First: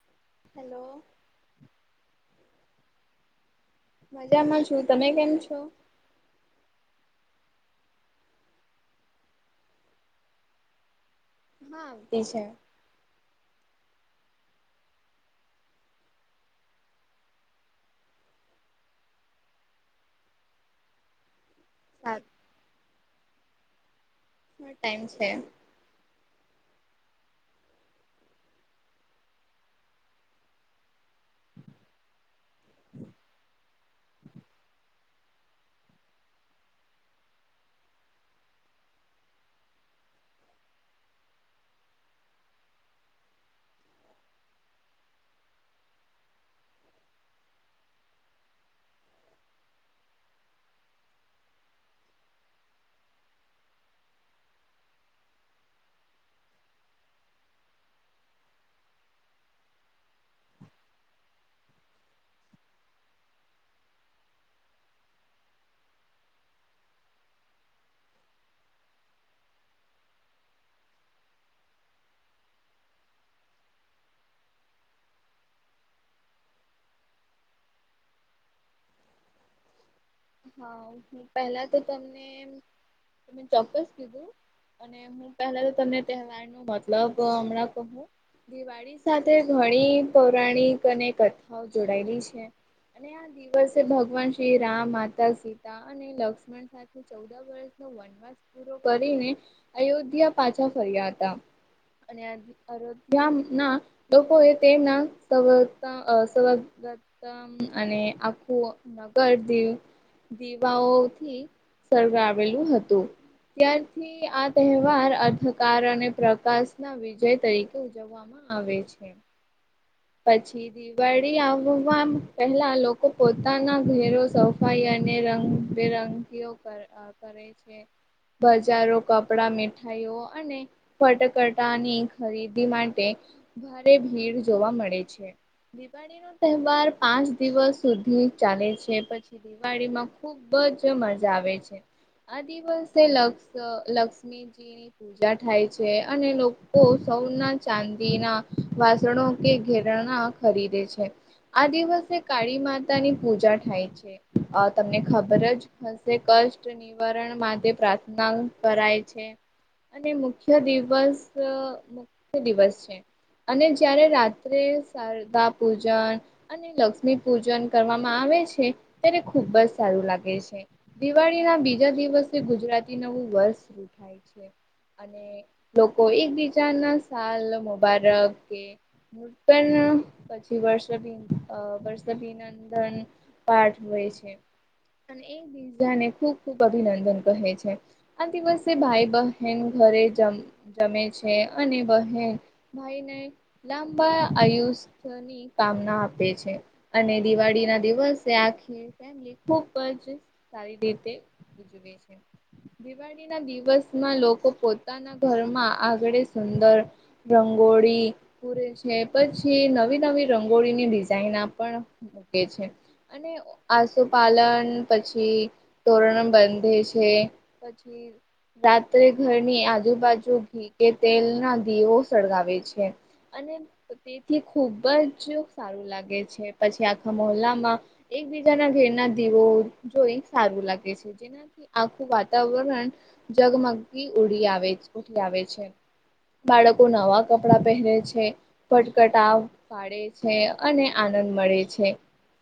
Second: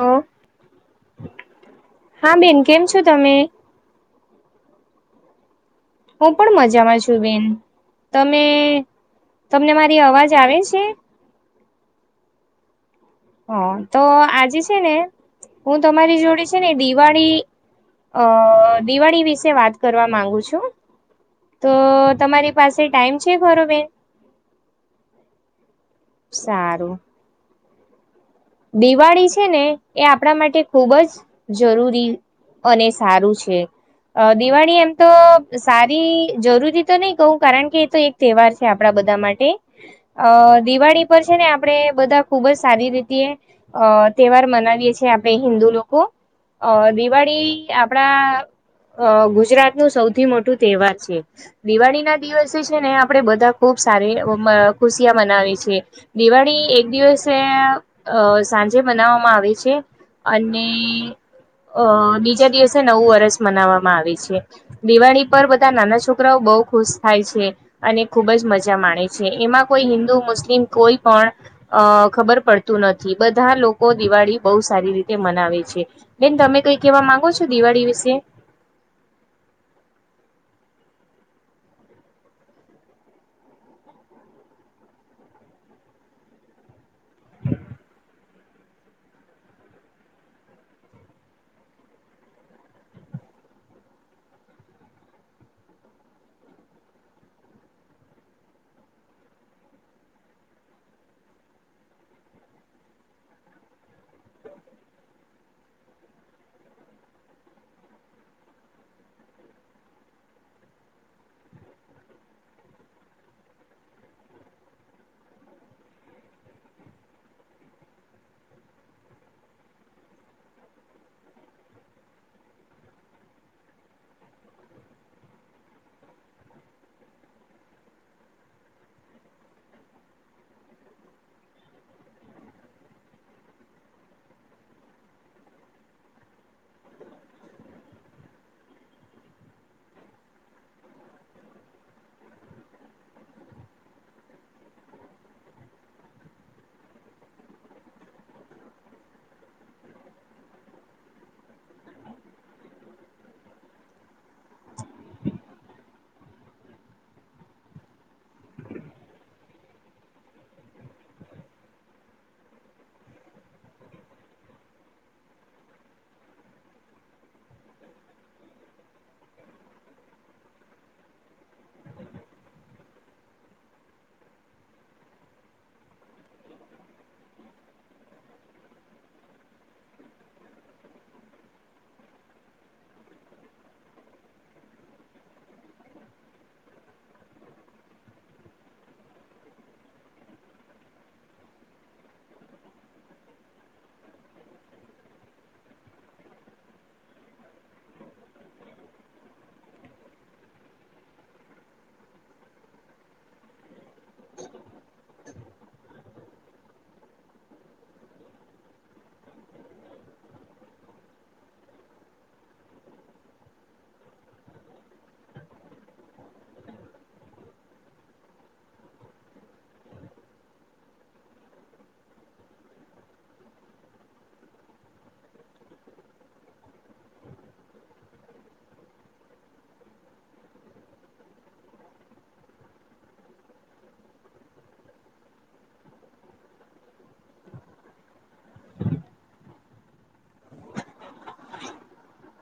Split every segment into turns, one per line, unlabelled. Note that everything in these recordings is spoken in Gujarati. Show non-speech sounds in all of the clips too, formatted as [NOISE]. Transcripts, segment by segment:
હમ [UNINTELLIGIBLE]
હેલો
હા બેન કેમ છો તમે
મજામાં છું તમે કેમ છો
હું પણ મજામાં છું બેન તમે તમને મારી અવાજ આવે છે
હા તે છે [UNINTELLIGIBLE]
હ તો આજે છે ને હું તમારી જોડે છે ને દિવાળી અ દિવાળી વિશે વાત કરવા માંગુ છું તો
સાત
તમારી પાસે ટાઈમ છે ઘરો બેન
ટાઈમ છે
સારું દિવાળી છે ને એ આપણા માટે ખુબ જ જરૂરી અને સારું છે દિવાળી એમ તો સારી જરૂરી તો નહી કહું કારણ કે એ તો એક તહેવાર છે આપડા બધા માટે અ દિવાળી પર છે ને આપડે બધા ખુબ જ સારી રીતે અ તહેવાર મનાવીએે છેીએ આપડે હિન્દુ લોકો અ દિવાળી આપડા અ ગુજરાત નું સૌથી મોટું તહેવાર છે દિવાળી ના દિવસ જે છે ને આપણેે બધા ખુબ સારી ખુશિયા મનાવી છેએ દિવાળી એક દિવસે અ સાંજે બનાવવામાં આવે છે અને અ બીજા દિવસે નવું વર્ષ મનાવવામાં આવે છે દિવાળી પર બધા નાના છોકરાઓ બઉુ ખુશ થાય છે અને ખુબ જ મજા માણે છે એમાં કોઈ હિન્દુ મુસ્લિમ કોઈ પણ અ ખબર પડતી નથી બધા લોકો દિવાળી બહુ સારી રીતે મનાવે છે બેન તમે તોઈ કેવા માંગો છો દિવાળી વિશે
હા હ પહેલા તો તમને ચોક્કસ કીધું અને હું પહેલા તો તમને તહેવાર ન મતલબ હમણાં કહું દિવાળી સાથે ઘણી પૌરાણિક અને કથાઓ જોડાયેલી છે અને આ દિવસે ભગવાન શ્રી રામ માતા સીતા અને લક્ષ્મણ સાથે ચૌદ વર્ષ વ પૂ કરીને અયોધ્યા પાછા ફર્યા હતા. અધ્યા ના લોકોએ તેમના. મ અને આખું નગર દ દીવાઓથી. સળગાવેલું હતું. ત્યારથી આ તહેવાર અંધકાર અને પ્રકાશ ના વિજય તરીકે ઉજવવા. આવે છે. પછી. દિવાળી આવવા પહેલા લોકો પોતાના ઘેરો સફાઈ અને રંગ. બેરંગીઓ કરે છે. બજારો કપડા મીઠાઈઓ અને. ફટકટાની ખરીદી માટે ભારે ભીડ જોવા મળે. હોય છે દિવાળી નો તહેવાર પાંચ દિવસ સુધી ચાલે છે પછી. દિવાળી માં ખુબ જ મજા આવે છે. આ દિવસે લક્ષ લક્ષ્મીજીની પૂજા. જા થાય છે અને લોકો સોના ચાંદી ના વાસણો કે. ઘેરણા ખરીદે છે આ દિવસે કાળી માતા ની પૂજા થાય છે. તમને ખબર જ હશે કષ્ટ નિવારણ માટે પ્રાર્થના કરાય છે. અને મુખ્ય દિવસ મુખ્ય દિવસ છે અને જયારે રાત. ત્રે શારદા પૂજન. અને લક્ષ્મી પૂજન કરવામાં આવે છે ત્યારે ખુબ જ સારુ લાગે છે. દિવાળી ના બીજા દિવસે ગુજરાતી નવું વર્ષ શરૂ થાય છે. અને લોકો એકબીજા ને સાલ મુબારક કે. હ પણ પછી વર્ષભીન વર્ષભીન નંદન પાઠ હોય છે. અને એક બીજાને ખૂબ ખૂબ અભિનંદન કહે છે. આ દિવસે ભાઈ બહેન ઘરે જ જમે છે અને બહેન. ભાઈને લંબાઆયુષની. કામના આપે છે અને દિવાળી ના દિવસે આખી. એમ ખુબ જ સારી રીતે ઉજવે છે દિવાળી. દિવાળીના દિવસમાં લોકો પોતાના ઘરમાં આગળ સુંદર. રંગોળી. પૂરે છે પછી નવી નવી રંગોળીની ડિઝાઇન આપણ મૂકે છે. આશોપાલન પછી ધોરણ બંધે છે પછી. ફિર. રાત્રે ઘરની આજુબાજુ ઘી કે તેલના દીવો સળગાવે છે. અને તેથી ખુબ જ સારું લાગે છે પછી આખા મહલ્લામાં. એકબીજાના ઘેરના દીવો જોઈ સારું લાગે છે જે. થી આખું વાતાવરણ જગમગી ઉડી આવે ઉઠી આવે છે. બાળકો નવા કપડાં પહેરે છે. ફટકટાવ પાડે છે અને આનંદ મળે છે.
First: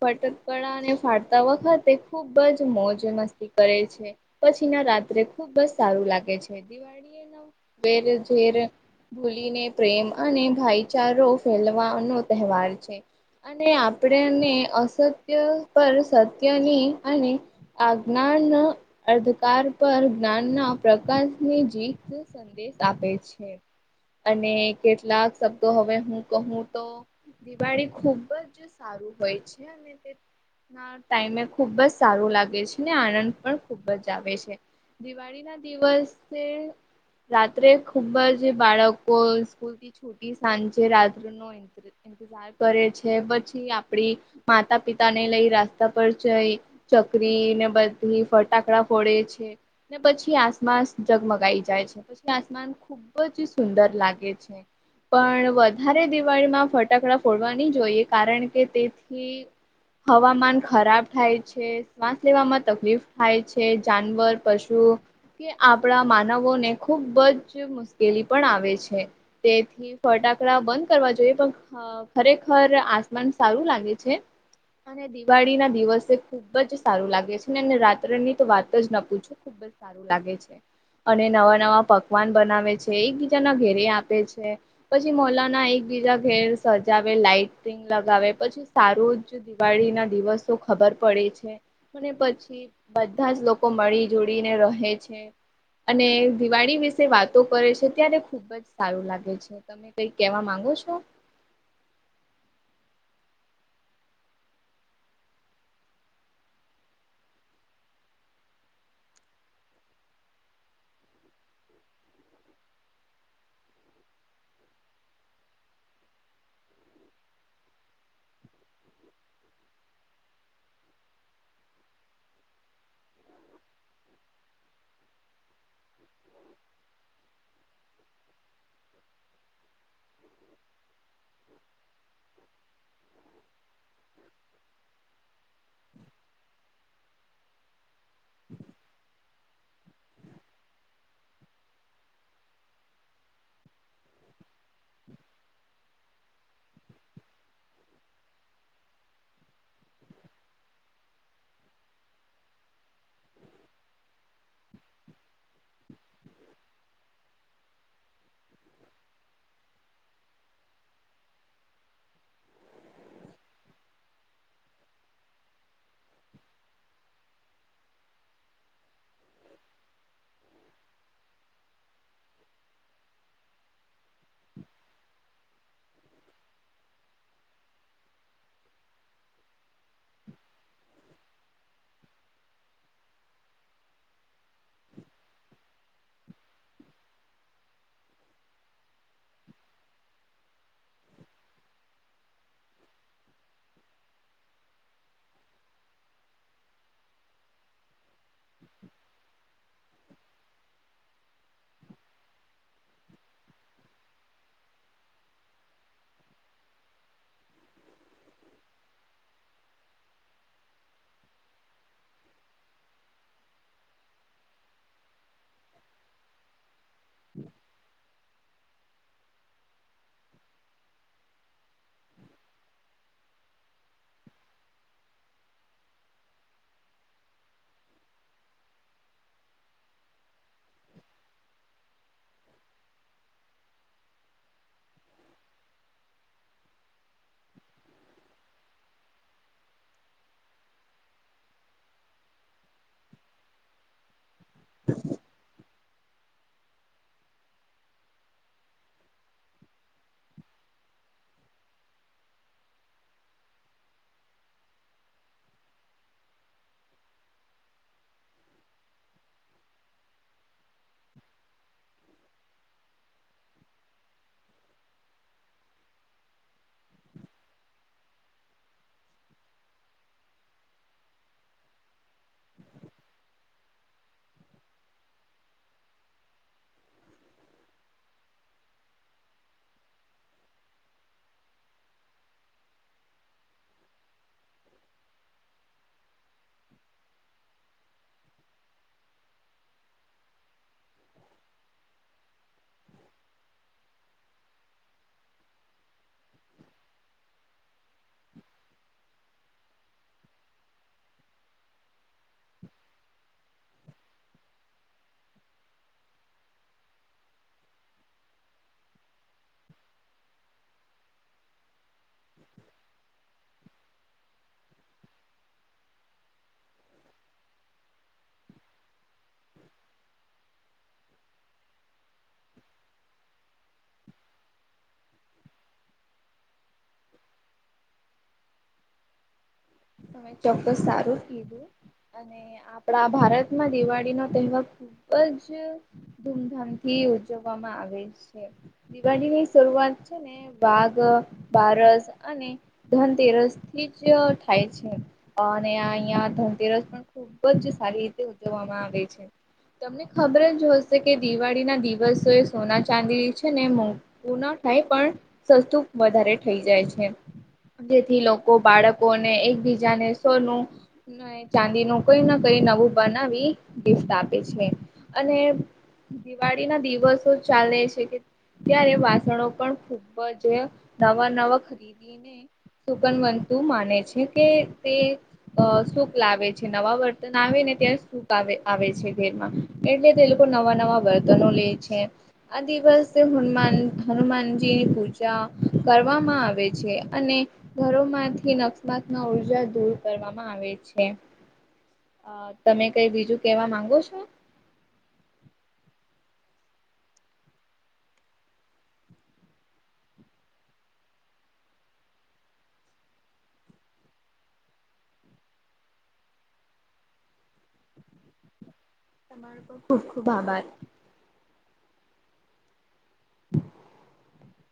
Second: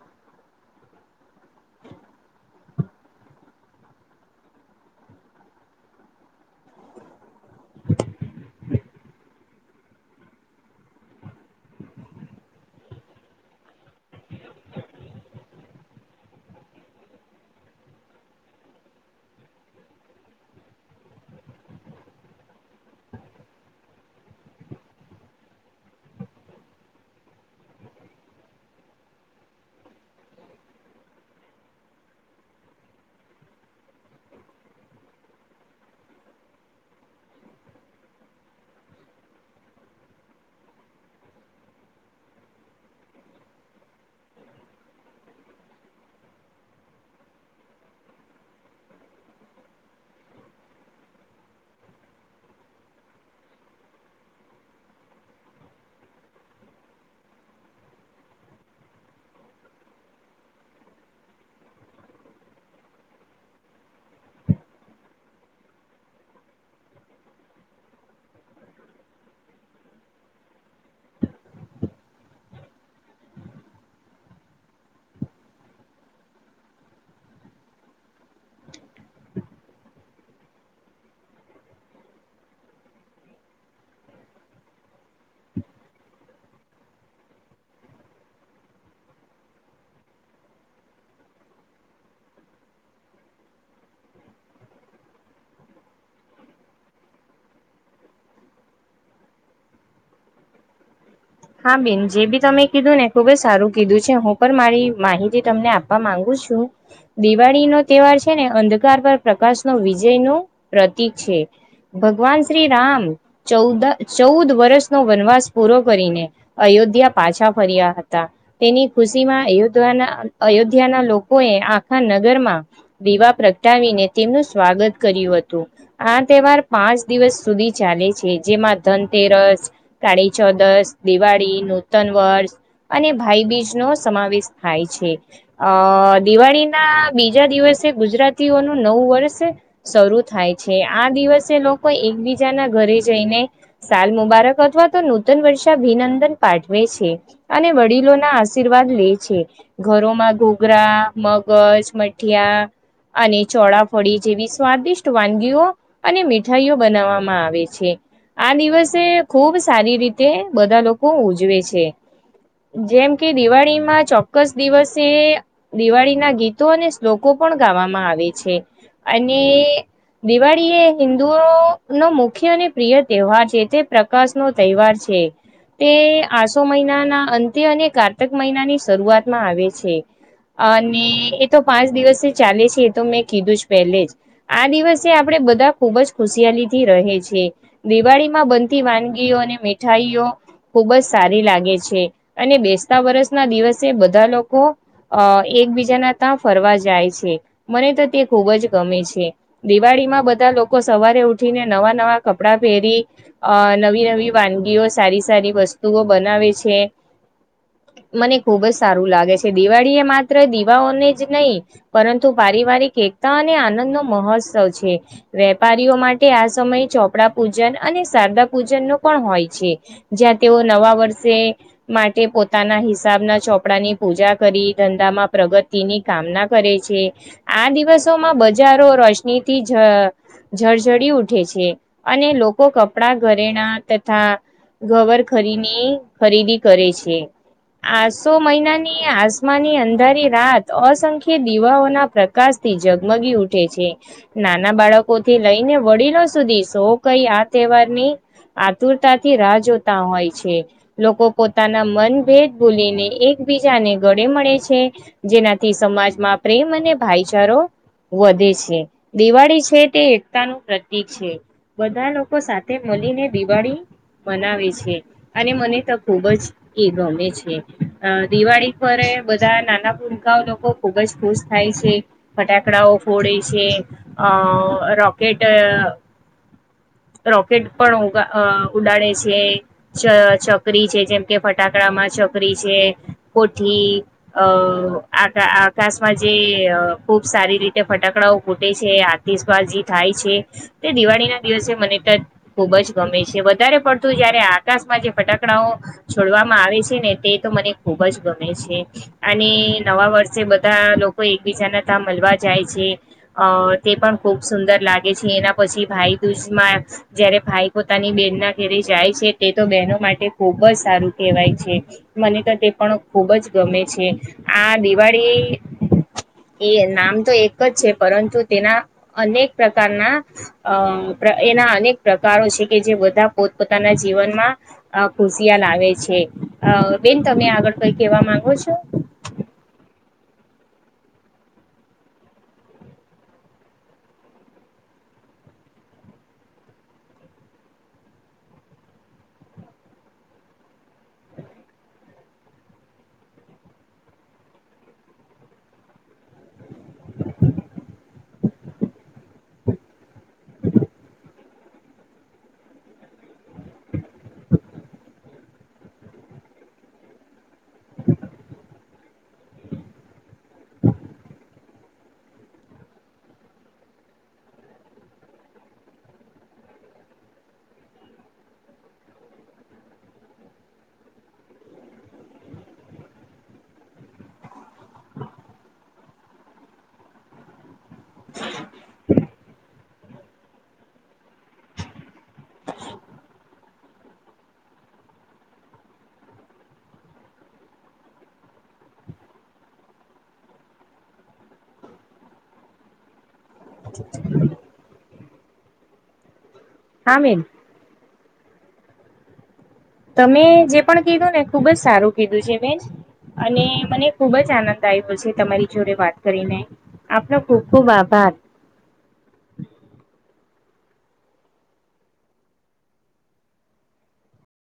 ફટકકડાને ફાટતા વખતે ખુબ જ મોજ મસ્તી કરે છે. પછી ના રાત્રે ખુબ બસ સારું લાગે છે દિવાળી. વેર ઝેર ભૂલીને પ્રેમ અને. ભાઈચારો ફેલવાનો તહેવાર છે. અને આપણેને અસત્ય પર સત્યની અને. આજ્ઞાન નું અધકાર પર જ્ઞાન ના પ્રકાશની જીત. સંદેશ આપે છે અને કેટલાક. શબ્દો હવે હું કહું તો દિવાળી ખુબ જ સારું હોય છે અને. ના ટાઈમે ખુબ જ સારું લાગે છે ને આનંદ પણ ખુબ જ આવે છે. દિવાળી ના દિવસે રાત્રે ખૂબ જ બાળકો સ્કૂલથી કયુંકી સાંજે રાત્રે નો [UNINTELLIGIBLE] ઇંતજાર કરે છે પછી આપડી માતા પિતા ને લઈ રસ્તા પર જઈ ચકરી ને બધી ફટાકડા ફોડે છે. ને પછી આસમાાસ જગમગાઈ જાય છે પછી આસમાન ખૂબ ખૂબ જ સુંદર લાગે છે. પણ વધારે દિવાળીમાં ફટાકડા ફોડવા નહી જોઈએ કારણ કે તેથી હવામાન ખરાબ થાય છે શ્વાસ લેવામાં તકલીફ થાય છે જાનવર પશુ કે આપણા માનવોને ખુબ જ મુશ્કેલી પણ આવે છે તેથી ફટાકડા બંધ કરવા જોઈએ પણ ખરેખર આસમાન સારું લાગે છે. અને દિવાળી ના દિવસે ખુબ જ સારું લાગે છે ને એને રાત્ર ની તો વાત જ પૂછો ખુબ જ સારું લાગે છે અને નવા નવા પકવાન બનાવે છે એકબીજાના ઘેરે આપે છે પછી મોલાના એકબીજા ઘેર સજાવે લાઈટિંગ લગાવે પછી સારું જ દિવાળી ના દિવસો ખબર પડે છે અને પછી બધા જ લોકો મળી જોડીને રહે છે અને દિવાળી વિશે વાતો કરે છે ત્યારે ખુબ જ સારું લાગે છે તમે કઈક કેવા માંગો છો
હા બેન જે બી તમે કીધું ને ખુબ જ સારું કીધું છે હું પણ મારી માહિતી તમને આપવા માંગુ છું? દિવાળી નો તહેવાર છે ને અંધકાર પર પ્રકાશ ન વિજય નું પ્રતીિક છે. ભગવાન શ્રી રામ ચૌદ ચૌદ વર્ષ નો વનવાસ પૂરો કરીને. અયોધ્યા પાછા ફર્યા હતા. તેની ખુશી માં અયોધ્યાના અયોધ્યાના લોકોએ આખા નગરમાં દીવા પ્રગટાવીને તેમનું સ્વાગત કર્યું હતું આ તહેવાર પાંચ દિવસ સુધી ચાલે છે જેમાં ધનતેરસ કાળી ચૌદસ દિવાળી નૂતન વર્ષ અને ભાઈબીજ નો સમાવેશ થાય છે અ દિવાળી ના બીજા દિવસે ગુજરાતીઓનું નવું વર્ષ શરૂ થાય છે આ દિવસે લોકો એકબીજાના ઘરે જઈને સાલ મુબારક અથવા તો નૂતન વર્ષ અભિનંદન પાઠવે છે અને વડીલો ના આશીર્વાદ લે છે ઘરોમાં ઘોઘરા મગજ મઠિયા અને ચોળફળી જેવી સ્વાદિષ્ટ વાનગીઓ અને મીઠાઈઓ બનાવવામાં આવે છે આ દિવસે ખુબ સારી રીતે બધા લોકો ઉજવે છે જેમ કે દિવાળીમાં ચોક્કસ દિવસે દિવાળીના ગીતો અને શ્લોકો પણ ગાવામાં આવે છે અને દિવાળી એ હિન્દુઓ નો મુખ્ય અને પ્રિય તહેવાર છે તે પ્રકાશ નો તહેવાર છે તે આસો મહિનાના અંત્ય અને કારતક મહિનાની શરૂઆતમાં આવે છે અને એ તો પાંચ દિવસ ચાલે છે એ તો મેં કીધું જ પહેલે જ આ દિવસે આપડે બધા ખુબજ ખુશિયાલી થી રહે છે દિવાળી માં બનતી વાનગીઓ અને મીઠાઈઓ ખુબ જ સારી લાગે છે અને બેસતા વરસ ના દિવસે બધા લોકો અ એકબીજાના ત્યાં ફરવા જાય છે મને તો તે ખૂબ જ ગમે છે દિવાળી માં બધા લોકો સવારે ઉઠીને નવા નવા કપડાં પહેરી અ નવી નવી વાનગીઓ સારી સારી વસ્તુઓ બનાવે છે મને ખુબ જ સારું લાગે છે દિવાળી એ માત્ર દીવાઓને જ નહી પરંતુ પારિવારિક એકતા અને આનંદ નો મહોત્સવ છે વેપારીઓ માટે આ સમય ચોપડા પૂજન અને શારદા પૂજન ન પણ હોય છે જ્યાં તેઓ નવા વર્ષે. માટે પોતાના હિસાબના ચોપડાની. પૂજા કરી ધંધામાં પ્રગતિની કામના કરે છે. આ દિવસોમાં બજારો રોશનીથી જ. જળઝડી ઉઠે છે અને લોકો કપડા ઘરેણા તથા. ગવર ખરીને ખરીદી કરે છે. આસો મહિનાની આસમાની અંધારી રાત અસંખ્ય દીવાઓના પ્ર. શ થી જગમગી ઉઠે છે નાના બાળકો થી લઈને વડીલો સુધી. તો કઈ આ તહેવાર ની આતુરતાથી રાહ જોતા હોય છે. લોકો પોતાના મન ભેદ ભૂલીને એકબીજાને ગળે મળે છે. જેનાથી સમાજમાં પ્રેમ અને ભાઈચારો. વધે છે દિવાળી છે તે એકતાનું. પ્રતીક છે બધા લોકો સાથે મળીને દિવાળી. મનાવે છે અને મને તો ખુબ જ એ ગમે છે. અ દિવાળી પર બધા નાના પૂલકા લોકો ખુબ જ ખુશ થાય છે. ફટાકડાઓ ફોડે છે અ રોકેટ. રોકેટ પણ ઉડાડે. છે છોકરી છે જેમ કે ફટાકડા માં છોકરી છે. કોઠી. અ આ આકાશમાં જે ખુબ સારી રીતે ફટાકડાઓ ફૂટે છે. શ્વાસ જે થાય છે તે દિવાળી ના દિવસે મને તો ખુબ જ ગમે છે વધારે પણ. જયારે આકાશમાં જે ફટાકડાઓ. છોડવામાં આવે છે ને તે તો મને ખુબ જ ગમે છે. અને નવા વર્ષે બધા લોકો એકબીજાના ત મળવા જાય છે. અ તે પણ ખુબ સુંદર લાગે છે એના પછી ભાઈ દૂજમાં. જયારે ભાઈ પોતાની બેનના ઘરે જાય છે તે તો બહેનો માટે ખુબ જ સારું કહેવાય છે. મને તો તે પણ ખુબ જ ગમે છે આ દિવાળી. એ નામ તો એક જ છે પરંતુ તેના અનેક પ્રકારના. અ એના અનેક પ્રકારો છે કે જે બધા પોતપોતાના જીવનમાં. અ ખુશિયા આવે છે બેન તમે આગળ કઈ કેવા માંગો છો.
તમે ચોક્કસ સારું કીધું. અને આપણા ભારતમાં દિવાળી નો તહેવાર ખુબ જ. ધૂમધામથી ઉજવવામાં આવે છે દિવાળીની શરૂઆત છે ને. વાઘ બારસ અને ધનતેરસ થી જ. ભાઈ છે અને અહિયાં ધનતેરસ પણ. ખુબ જ સારી રીતે ઉજવવામાં આવે છે. તમને ખબર જ હશે કે દિવાળી ના દિવસો એ સોના ચાંદીલી છે. ને એ ના થાય પણ. સસ્તું વધારે થઈ જાય છે જેથી લોકો બાળકો. એકબીજાને સોનું. ચાંદી ન કોઈ ના કઈ નવું બનાવી ગિફત આપે છે અને. દિવાળી ના દિવસો ચાલે છે કે. ત્યારે વાસણો પણ ખુબ જ નવા નવા ખરીદી સુકનવંતુ માને છે. જે કે તે સુખ લાવે છે નવા વર્તન આવે ને ત્યાં આવે આવે છે ઘેરમાં એટલે તે લોકો નવા નવા વર્તનો લે છે. આ દિવસે હનુમાન હનુમાનજીની પૂજા કરવામાં આવે છે અને ઘરોમાંથી નકસ્માતમાં ઉર્જા દૂર કરવામાં આવે છે. અ તમે કઈ બીજું કેવા માંગો છો.
હામીન. તમે જે પણ કીધું ને ખુબ જ સારું કીધું છે બેન અને મને ખુબ જ આનંદ આવ્યો છે તમારી જોડે વાત કરીને આપનો ખૂબ ખુબ આભાર.
તમા ખુબ ખુબ આભાર [INAUDIBLE]